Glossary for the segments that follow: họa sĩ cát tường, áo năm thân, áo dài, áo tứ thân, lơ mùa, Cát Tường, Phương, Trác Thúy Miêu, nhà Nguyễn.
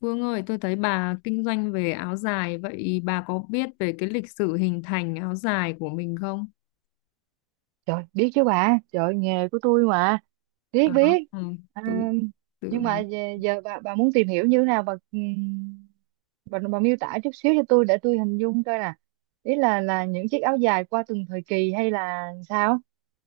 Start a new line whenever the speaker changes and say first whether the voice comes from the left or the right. left: Phương ơi, tôi thấy bà kinh doanh về áo dài, vậy bà có biết về cái lịch sử hình thành áo dài của mình không?
right: Trời, biết chứ bà, trời nghề của tôi mà,
left: À,
right: biết biết.
left: ừ,
right: À,
left: tôi
right: nhưng mà
left: tưởng
right: giờ bà muốn tìm hiểu như thế nào bà, bà miêu tả chút xíu cho tôi để tôi hình dung coi nè. Ý là những chiếc áo dài qua từng thời kỳ hay là sao?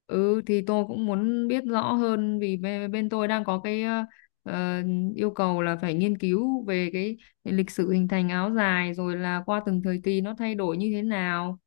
left: ừ thì tôi cũng muốn biết rõ hơn vì bên tôi đang có cái ờ, yêu cầu là phải nghiên cứu về cái lịch sử hình thành áo dài rồi là qua từng thời kỳ nó thay đổi như thế nào.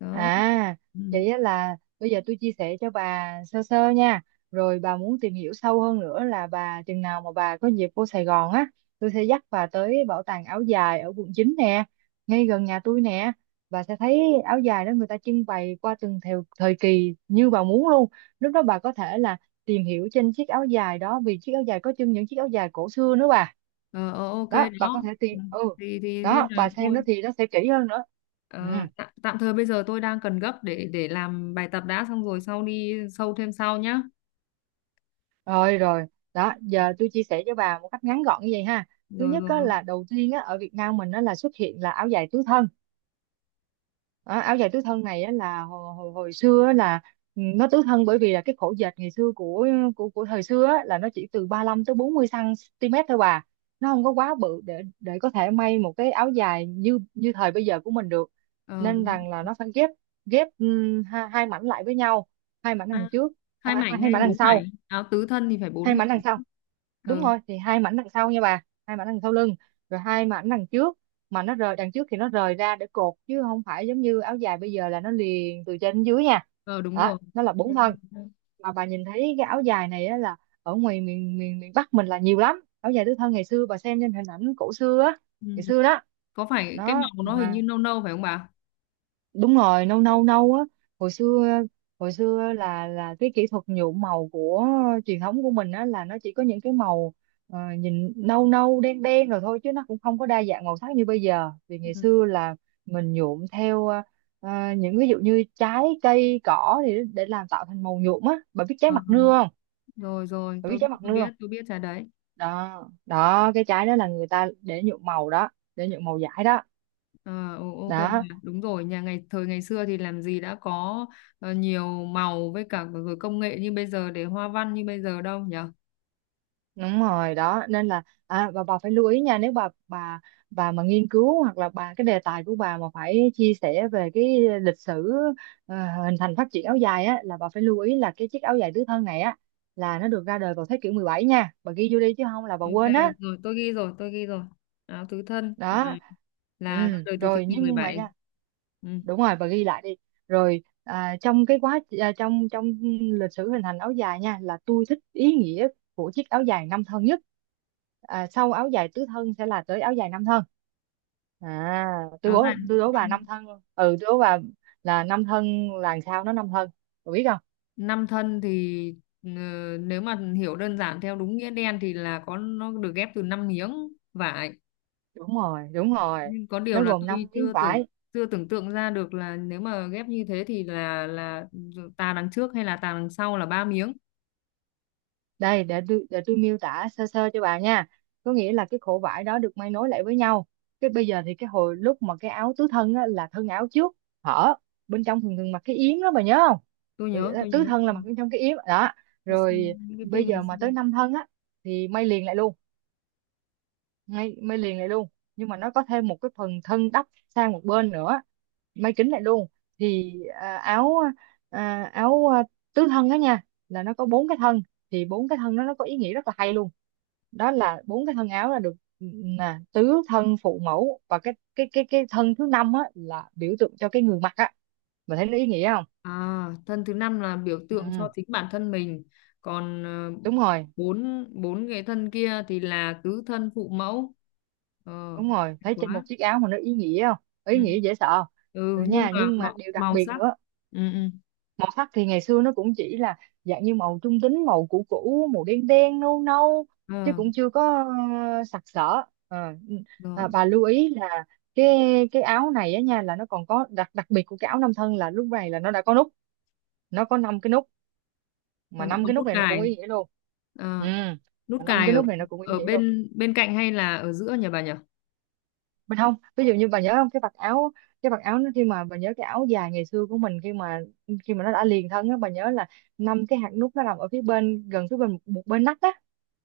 left: Đó.
right: À,
left: Ừ.
right: vậy á là bây giờ tôi chia sẻ cho bà sơ sơ nha. Rồi bà muốn tìm hiểu sâu hơn nữa là bà chừng nào mà bà có dịp vô Sài Gòn á, tôi sẽ dắt bà tới bảo tàng áo dài ở quận 9 nè, ngay gần nhà tôi nè. Bà sẽ thấy áo dài đó người ta trưng bày qua từng theo thời kỳ như bà muốn luôn. Lúc đó bà có thể là tìm hiểu trên chiếc áo dài đó vì chiếc áo dài có trưng những chiếc áo dài cổ xưa nữa bà.
left: Ờ, ok
right: Đó, bà
left: đó.
right: có thể
left: Ừ.
right: tìm ừ.
left: Thì nên
right: Đó,
left: là
right: bà xem nó
left: thôi.
right: thì nó sẽ kỹ hơn nữa. Ừ.
left: Tạm thời bây giờ tôi đang cần gấp để làm bài tập đã, xong rồi sau đi sâu thêm sau nhá.
right: Rồi rồi, đó, giờ tôi chia sẻ cho bà một cách ngắn gọn như vậy ha. Thứ
left: Rồi
right: nhất á,
left: rồi.
right: là đầu tiên á, ở Việt Nam mình á, là xuất hiện là áo dài tứ thân. Đó, áo dài tứ thân này á, là hồi xưa á, là ừ, nó tứ thân bởi vì là cái khổ dệt ngày xưa của của thời xưa á, là nó chỉ từ 35 tới 40 cm thôi bà. Nó không có quá bự để có thể may một cái áo dài như như thời bây giờ của mình được.
left: Ờ
right: Nên
left: đúng.
right: rằng là nó phải ghép ghép hai mảnh lại với nhau, hai mảnh
left: À,
right: đằng trước, à,
left: hai
right: hai
left: mảnh
right: hai
left: hay
right: mảnh đằng
left: bốn mảnh?
right: sau,
left: Áo tứ thân thì phải
right: hai
left: bốn mảnh.
right: mảnh đằng sau đúng
left: Ờ,
right: rồi, thì hai mảnh đằng sau nha bà, hai mảnh đằng sau lưng, rồi hai mảnh đằng trước mà nó rời đằng trước thì nó rời ra để cột chứ không phải giống như áo dài bây giờ là nó liền từ trên đến dưới nha.
left: ờ đúng
right: Đó,
left: rồi.
right: nó là bốn thân. Mà bà nhìn thấy cái áo dài này á là ở ngoài miền miền miền Bắc mình là nhiều lắm áo dài tứ thân ngày xưa, bà xem trên hình ảnh cổ xưa á,
left: Ừ.
right: ngày xưa đó.
left: Có phải cái
right: Đó
left: màu nó hình như
right: mà
left: nâu nâu phải không bà?
right: đúng rồi, nâu nâu nâu á. Hồi xưa hồi xưa là cái kỹ thuật nhuộm màu của truyền thống của mình á là nó chỉ có những cái màu nhìn nâu nâu đen đen rồi thôi chứ nó cũng không có đa dạng màu sắc như bây giờ, vì ngày
left: Ừ.
right: xưa là mình nhuộm theo những ví dụ như trái cây cỏ thì để làm tạo thành màu nhuộm á. Bà biết trái
left: Ờ,
right: mặt nưa không,
left: rồi rồi,
right: bà biết
left: tôi biết
right: trái mặt
left: tôi
right: nưa không
left: biết tôi biết trà đấy.
right: đó đó, cái trái đó là người ta để nhuộm màu đó, để nhuộm màu vải đó
left: Ok bà.
right: đó.
left: Đúng rồi, nhà ngày thời ngày xưa thì làm gì đã có nhiều màu, với cả rồi công nghệ như bây giờ để hoa văn như bây giờ đâu nhỉ?
right: Đúng rồi, đó nên là à, và bà phải lưu ý nha, nếu bà bà mà nghiên cứu hoặc là bà cái đề tài của bà mà phải chia sẻ về cái lịch sử ờ, hình thành phát triển áo dài á, là bà phải lưu ý là cái chiếc áo dài tứ thân này á là nó được ra đời vào thế kỷ 17 nha, bà ghi vô đi chứ không là bà
left: Ok,
right: quên á.
left: rồi tôi ghi rồi, tôi ghi rồi. Áo tứ thân à,
right: Đó,
left: là ra
right: ừ
left: đời từ thế
right: rồi,
left: kỷ
right: nhưng mà
left: 17.
right: nha
left: Ừ.
right: đúng rồi, và ghi lại đi rồi. À, trong cái quá à, trong trong lịch sử hình thành áo dài nha, là tôi thích ý nghĩa của chiếc áo dài năm thân nhất. À, sau áo dài tứ thân sẽ là tới áo dài năm thân. À, tôi
left: Áo
right: đố
left: dài
right: tôi đố bà
left: năm,
right: năm thân, ừ tôi đố bà là năm thân là làm sao nó năm thân, bà biết không?
left: năm thân thì ờ, nếu mà hiểu đơn giản theo đúng nghĩa đen thì là có nó được ghép từ năm miếng vải.
right: Đúng rồi,
left: Nhưng có điều
right: nó
left: là
right: gồm
left: tôi
right: năm miếng
left: chưa tưởng
right: vải.
left: chưa tưởng tượng ra được là nếu mà ghép như thế thì là tà đằng trước hay là tà đằng sau là ba miếng.
right: Đây để tôi miêu tả sơ sơ cho bà nha, có nghĩa là cái khổ vải đó được may nối lại với nhau. Cái bây giờ thì cái hồi lúc mà cái áo tứ thân á, là thân áo trước hở bên trong thường thường mặc cái yếm đó, bà nhớ không?
left: Tôi
right: Rồi,
left: nhớ,
right: ờ,
left: tôi
right: tứ
left: nhớ.
right: thân là mặc bên trong cái yếm đó
left: Tôi xem
right: rồi.
left: những cái
right: Bây
left: phim ngày
right: giờ mà
left: xưa.
right: tới năm thân á thì may liền lại luôn, may liền lại luôn, nhưng mà nó có thêm một cái phần thân đắp sang một bên nữa, may kín lại luôn thì à, áo tứ thân đó nha là nó có bốn cái thân, thì bốn cái thân đó nó có ý nghĩa rất là hay luôn, đó là bốn cái thân áo là được nè, tứ thân phụ mẫu, và cái thân thứ năm á là biểu tượng cho cái người mặc á. Mình thấy nó ý nghĩa không?
left: À, thân thứ năm là biểu tượng cho
right: Ừ,
left: chính bản thân mình, còn
right: đúng rồi
left: bốn bốn cái thân kia thì là tứ thân phụ mẫu. Ờ,
right: đúng rồi
left: hay
right: thấy trên một
left: quá.
right: chiếc áo mà nó ý nghĩa không,
left: Ừ.
right: ý nghĩa dễ sợ.
left: Ừ,
right: Rồi
left: nhưng
right: nha,
left: mà
right: nhưng mà
left: màu,
right: điều đặc
left: màu
right: biệt
left: sắc.
right: nữa,
left: Ừ, ừ.
right: màu sắc thì ngày xưa nó cũng chỉ là dạng như màu trung tính, màu cũ cũ, màu đen đen nâu nâu, chứ
left: Ờ,
right: cũng chưa có sặc sỡ. Ờ, ừ,
left: rồi,
right: à, bà lưu ý là cái cái áo này á nha, là nó còn có đặc đặc biệt của cái áo nam thân, là lúc này là nó đã có nút, nó có năm cái nút,
left: là
right: mà
left: đã
right: năm
left: có
right: cái nút
left: nút
right: này nó cũng
left: cài.
right: ý nghĩa luôn. Ừ,
left: Ờ, nút
right: mà năm
left: cài
right: cái
left: ở
right: nút này nó cũng ý
left: ở
right: nghĩa luôn
left: bên, bên cạnh hay là ở giữa nhỉ bà nhỉ?
right: mình không, ví dụ như bà nhớ không, cái vạt áo, cái vạt áo nó khi mà bà nhớ cái áo dài ngày xưa của mình khi mà nó đã liền thân á, bà nhớ là năm cái hạt nút nó nằm ở phía bên gần phía bên một bên nách á.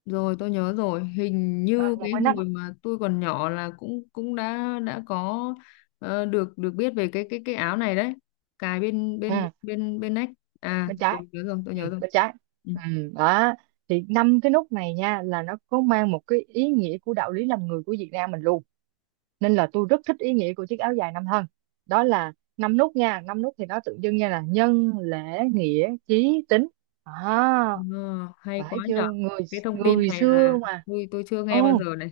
left: Rồi tôi nhớ rồi, hình
right: Ờ,
left: như
right: một
left: cái
right: bên nách á.
left: hồi mà tôi còn nhỏ là cũng cũng đã có được được biết về cái áo này đấy, cài bên bên
right: Ừ,
left: bên bên nách. À,
right: bên
left: tôi
right: trái
left: nhớ rồi, tôi nhớ rồi.
right: bên trái
left: Ừ.
right: ừ, đó thì năm cái nút này nha là nó có mang một cái ý nghĩa của đạo lý làm người của Việt Nam mình luôn, nên là tôi rất thích ý nghĩa của chiếc áo dài năm thân. Đó là năm nút nha, năm nút thì nó tượng trưng nha, là nhân lễ nghĩa chí tín. À
left: Ờ, hay quá
right: phải
left: nhở.
right: chưa, người
left: Cái thông tin
right: người
left: này là
right: xưa mà.
left: tôi chưa nghe bao
right: Ồ,
left: giờ này.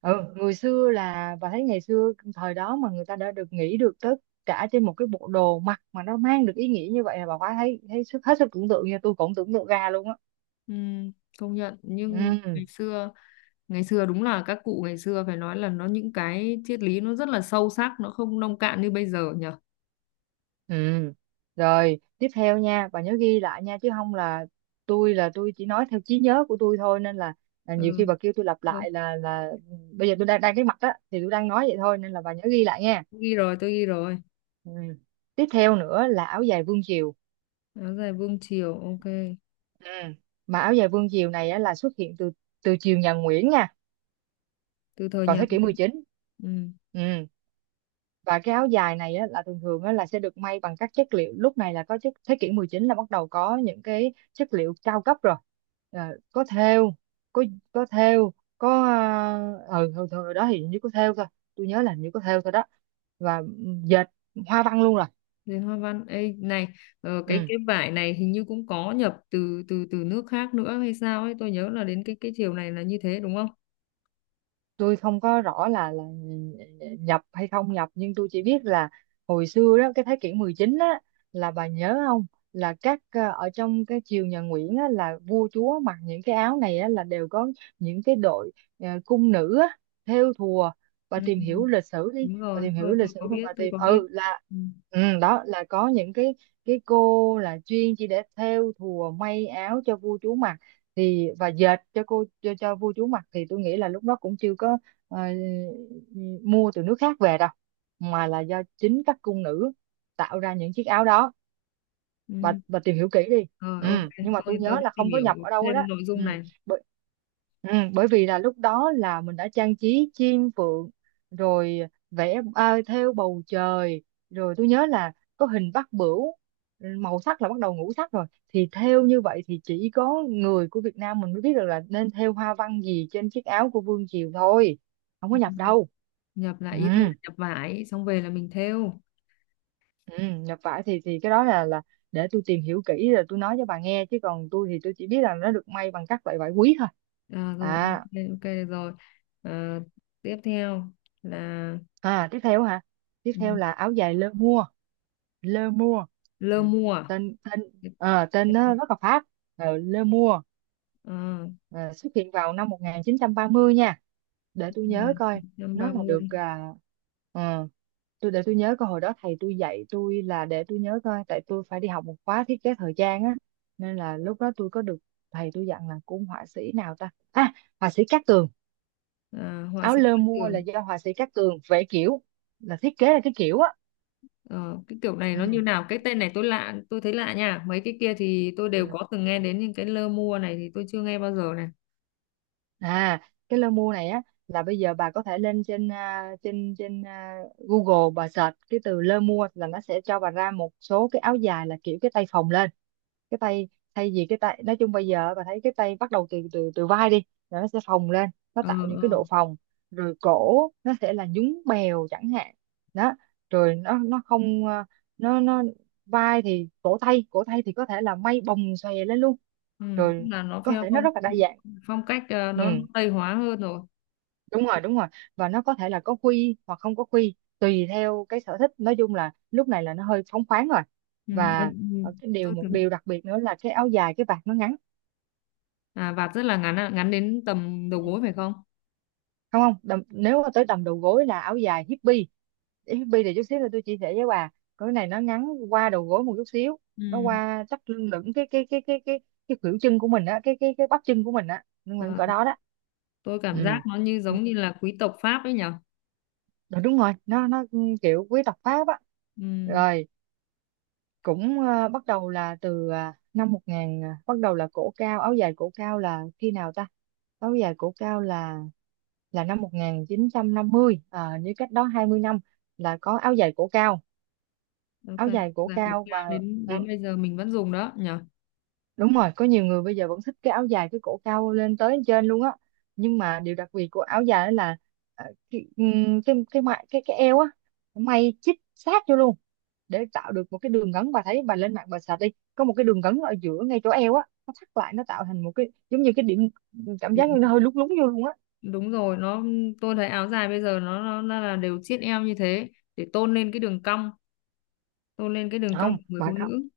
right: ừ, người xưa là, bà thấy ngày xưa thời đó mà người ta đã được nghĩ được tất cả trên một cái bộ đồ mặc mà nó mang được ý nghĩa như vậy, là bà quá thấy thấy sức hết sức tưởng tượng nha, tôi cũng tưởng tượng ra luôn á.
left: Ừ, công nhận nhưng
right: Ừ,
left: ngày xưa, ngày xưa đúng là các cụ ngày xưa phải nói là nó những cái triết lý nó rất là sâu sắc, nó không nông cạn như bây giờ nhở.
right: ừ rồi tiếp theo nha, bà nhớ ghi lại nha, chứ không là tôi là tôi chỉ nói theo trí nhớ của tôi thôi, nên là nhiều khi
left: Ừ,
right: bà kêu tôi lặp
left: tôi
right: lại là bây giờ tôi đang đang cái mặt á thì tôi đang nói vậy thôi, nên là bà nhớ ghi lại nha.
left: ghi rồi, tôi ghi rồi.
right: Ừ. Tiếp theo nữa là áo dài vương triều.
left: Áo dài vương triều, ok.
right: Ừ. Mà áo dài vương diều này á, là xuất hiện từ từ triều nhà Nguyễn nha,
left: Từ thời
right: vào
left: nhà
right: thế kỷ
left: Nguyễn.
right: 19.
left: Ừ.
right: Ừ. Và cái áo dài này á, là thường thường á, là sẽ được may bằng các chất liệu, lúc này là có chất thế kỷ 19 là bắt đầu có những cái chất liệu cao cấp rồi. Ờ, có thêu, có có thêu có ờ ừ, hồi đó thì hình như có thêu thôi, tôi nhớ là hình như có thêu thôi đó. Và ừ, dệt hoa văn luôn rồi.
left: Đến hoa văn. Ê, này,
right: Ừ.
left: cái vải này hình như cũng có nhập từ từ từ nước khác nữa hay sao ấy, tôi nhớ là đến cái chiều này là như thế đúng không?
right: Tôi không có rõ là nhập hay không nhập, nhưng tôi chỉ biết là hồi xưa đó cái thế kỷ 19 á, là bà nhớ không, là các ờ, ở trong cái triều nhà Nguyễn á, là vua chúa mặc những cái áo này á, là đều có những cái đội ờ, cung nữ á, thêu thùa. Bà
left: Ừ.
right: tìm
left: Ừ,
right: hiểu lịch sử đi,
left: đúng
right: bà
left: rồi
right: tìm hiểu lịch
left: tôi
right: sử
left: có
right: mà
left: biết
right: bà
left: tôi
right: tìm
left: có biết.
right: ừ là
left: Ừ.
right: ừ, đó là có những cái cô là chuyên chỉ để thêu thùa may áo cho vua chúa mặc thì, và dệt cho cô cho vua chúa mặc, thì tôi nghĩ là lúc đó cũng chưa có ờ, mua từ nước khác về đâu, mà là do chính các cung nữ tạo ra những chiếc áo đó.
left: Ừ.
right: Bà tìm hiểu kỹ đi.
left: Rồi
right: Ừ.
left: ok,
right: Nhưng mà tôi
left: tôi
right: nhớ
left: tôi sẽ
right: là
left: tìm
right: không có
left: hiểu
right: nhập ở đâu hết đó.
left: thêm nội
right: Ừ.
left: dung này.
right: Bởi, ừ bởi vì là lúc đó là mình đã trang trí chim phượng rồi, vẽ thêu bầu trời, rồi tôi nhớ là có hình bát bửu. Màu sắc là bắt đầu ngũ sắc rồi, thì thêu như vậy thì chỉ có người của Việt Nam mình mới biết được là nên thêu hoa văn gì trên chiếc áo của Vương Triều thôi, không có
left: Ừ.
right: nhập đâu.
left: Nhập
right: ừ
left: lại ý tôi là nhập vải xong về là mình thêu.
right: Ừ, Nhập vải thì cái đó là để tôi tìm hiểu kỹ rồi tôi nói cho bà nghe, chứ còn tôi thì tôi chỉ biết là nó được may bằng các loại vải quý thôi.
left: À, rồi
right: À,
left: ok ok, được rồi. Ờ, tiếp theo là
right: tiếp theo hả? Tiếp
left: ừ,
right: theo là áo dài lơ mua. Lơ mua.
left: lơ
right: Ừ.
left: mùa.
right: tên tên ờ, tên nó rất là Pháp. Ờ, lơ mua.
left: Ờ.
right: Ờ, xuất hiện vào năm 1930 nha, để tôi nhớ
left: Rồi,
right: coi. Nó là được
left: 930.
right: ờ, tôi để tôi nhớ coi, hồi đó thầy tôi dạy tôi, là để tôi nhớ coi, tại tôi phải đi học một khóa thiết kế thời trang á, nên là lúc đó tôi có được thầy tôi dặn là cũng họa sĩ nào ta? À, họa sĩ Cát Tường.
left: À, họa
right: Áo
left: sĩ
right: lơ
left: Cát
right: mua là
left: Tường.
right: do họa sĩ Cát Tường vẽ kiểu, là thiết kế là cái kiểu á.
left: Ờ, cái kiểu này nó như
right: Ừ.
left: nào? Cái tên này tôi lạ, tôi thấy lạ nha, mấy cái kia thì tôi đều
right: Ừ.
left: có từng nghe đến, nhưng cái lơ mua này thì tôi chưa nghe bao giờ này.
right: À, cái lơ mu này á, là bây giờ bà có thể lên trên trên trên à, Google, bà search cái từ lơ mua, là nó sẽ cho bà ra một số cái áo dài là kiểu cái tay phồng lên, cái tay, thay vì cái tay nói chung bây giờ bà thấy cái tay bắt đầu từ từ từ vai đi, là nó sẽ phồng lên, nó
left: Ờ.
right: tạo những
left: Ờ.
right: cái độ phồng. Rồi cổ nó sẽ là nhún bèo chẳng hạn. Đó, rồi nó không à, nó vai thì cổ tay thì có thể là may bồng xòe lên luôn.
left: Ừ, tức
right: Rồi
left: là nó
right: có
left: theo
right: thể nó
left: phong
right: rất là đa dạng.
left: phong cách,
right: Ừ,
left: nó tây hóa hơn rồi.
right: đúng rồi, đúng rồi. Và nó có thể là có quy hoặc không có quy, tùy theo cái sở thích. Nói chung là lúc này là nó hơi phóng khoáng rồi.
left: Ừ, ừ.
right: Và
left: Ừ.
right: cái điều,
left: Tôi
right: một
left: tưởng
right: điều đặc biệt nữa là cái áo dài cái vạt nó ngắn.
left: à vạt rất là ngắn, à, ngắn đến tầm đầu
right: Không,
left: gối phải không?
right: không đầm, nếu mà tới tầm đầu gối là áo dài hippie. Hippie thì chút xíu là tôi chia sẻ với bà. Cái này nó ngắn qua đầu gối một chút xíu,
left: Ừ.
right: nó qua chắc lưng lửng cái khuỷu chân của mình á, cái bắp chân của mình á, nhưng mà
left: Ờ,
right: cỡ đó đó.
left: tôi cảm giác
right: ừ
left: nó như
right: Ừ,
left: giống như là quý tộc Pháp ấy nhở.
right: Đúng rồi, kiểu quý tộc Pháp á.
left: Ừ.
right: Rồi cũng bắt đầu là từ năm 1000, bắt đầu là cổ cao, áo dài cổ cao là khi nào ta? Áo dài cổ cao là năm 1950, như cách đó 20 năm là có áo dài cổ cao.
left: Ok,
right: Áo dài cổ
left: là cổ
right: cao.
left: cao
right: Và
left: đến
right: ừ,
left: đến bây giờ mình vẫn dùng đó nhở.
right: đúng rồi, có nhiều người bây giờ vẫn thích cái áo dài cái cổ cao lên tới trên luôn á. Nhưng mà điều đặc biệt của áo dài đó là cái eo á, nó may chít sát vô luôn để tạo được một cái đường gắn. Bà thấy, bà lên mạng bà sạch đi, có một cái đường gắn ở giữa ngay chỗ eo á, nó thắt lại, nó tạo thành một cái giống như cái điểm, cảm giác như nó hơi lúng lúng vô luôn á.
left: Đúng rồi tôi thấy áo dài bây giờ nó là đều chiết eo như thế để tôn lên cái đường cong, tôn lên cái đường cong
right: Không,
left: của người phụ
right: bà không.
left: nữ.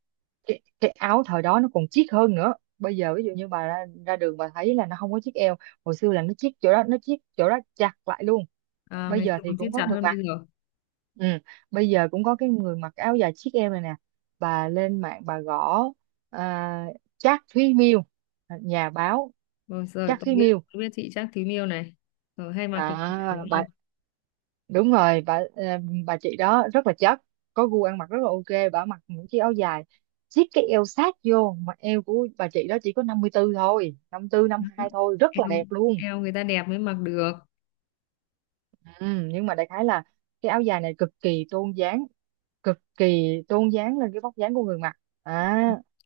right: Cái áo thời đó nó còn chiết hơn nữa. Bây giờ ví dụ như bà ra đường bà thấy là nó không có chiếc eo, hồi xưa là nó chiết chỗ đó, nó chiết chỗ đó chặt lại luôn.
left: À,
right: Bây
left: ngày
right: giờ
left: xưa
right: thì
left: còn siết
right: cũng có
left: chặt
right: người
left: hơn bây
right: mặc.
left: giờ.
right: Ừ. Bây giờ cũng có cái người mặc áo dài chiếc em này nè, bà lên mạng bà gõ à, Trác Thúy Miêu, nhà báo
left: Rồi rồi
right: Trác
left: tôi
right: Thúy
left: biết,
right: Miêu.
left: tôi biết chị Chắc Thím Yêu này rồi, hay mặc cái kiểu này
right: Đó
left: đúng
right: bà,
left: không?
right: đúng rồi bà. Ờ, bà chị đó rất là chất, có gu ăn mặc rất là ok. Bà mặc những chiếc áo dài siết cái eo sát vô mà eo của bà chị đó chỉ có 54 thôi, năm tư năm
left: Đó.
right: hai thôi, rất
left: Eo,
right: là đẹp luôn.
left: eo người ta đẹp mới mặc được.
right: Ừ, nhưng mà đại khái là cái áo dài này cực kỳ tôn dáng, cực kỳ tôn dáng lên cái vóc dáng của người mặc. À,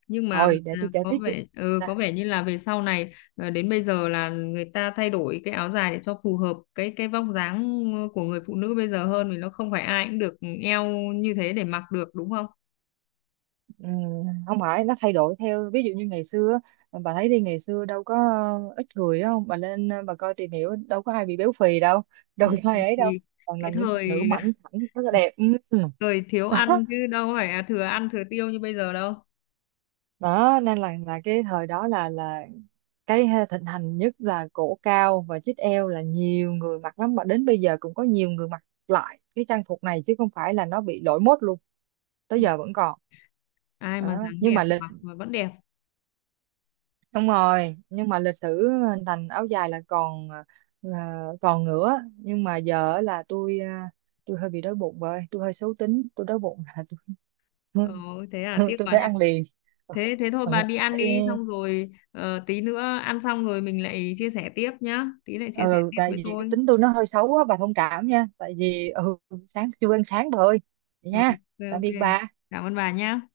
left: Nhưng mà
right: rồi để tôi
left: à,
right: kể
left: có
right: tiếp chị.
left: vẻ có
right: à,
left: vẻ như là về sau này à, đến bây giờ là người ta thay đổi cái áo dài để cho phù hợp cái vóc dáng của người phụ nữ bây giờ hơn, vì nó không phải ai cũng được eo như thế để mặc được đúng không?
right: Không phải nó thay đổi theo, ví dụ như ngày xưa bà thấy đi, ngày xưa đâu có ít người đâu. Bà lên bà coi tìm hiểu, đâu có ai bị béo phì đâu
left: Ừ,
right: đâu có ai ấy đâu,
left: thì
right: toàn là
left: cái
right: những phụ nữ
left: thời
right: mảnh khảnh rất là đẹp.
left: thời thiếu
right: Đó,
left: ăn chứ đâu phải là thừa ăn thừa tiêu như bây giờ đâu.
right: đó, nên là cái thời đó là cái thịnh hành nhất là cổ cao và chít eo, là nhiều người mặc lắm, mà đến bây giờ cũng có nhiều người mặc lại cái trang phục này chứ không phải là nó bị lỗi mốt luôn,
left: Ừ,
right: tới giờ vẫn còn.
left: ai mà
right: Đó.
left: dáng
right: Nhưng
left: đẹp
right: mà
left: mặc mà vẫn đẹp.
right: lịch sử hình thành áo dài là còn nữa, nhưng mà giờ á là tôi tôi hơi bị đói bụng rồi, tôi hơi xấu tính, tôi đói bụng là tôi
left: Ờ,
right: tôi,
left: thế là tiếc
right: tôi
left: quá
right: phải
left: nhỉ.
right: ăn liền. ừ,
left: Thế thế thôi
right: ừ,
left: bà đi ăn
right: tại
left: đi, xong rồi tí nữa ăn xong rồi mình lại chia sẻ tiếp nhá, tí lại chia sẻ
right: ừ,
left: tiếp
right: Tại
left: với
right: vì cái
left: tôi.
right: tính tôi nó hơi xấu á, bà thông cảm nha, tại vì ừ, sáng chưa ăn sáng bà ơi, vậy
left: Rồi
right: nha.
left: ok
right: Tạm
left: ok.
right: biệt bà.
left: Cảm ơn bà nhá.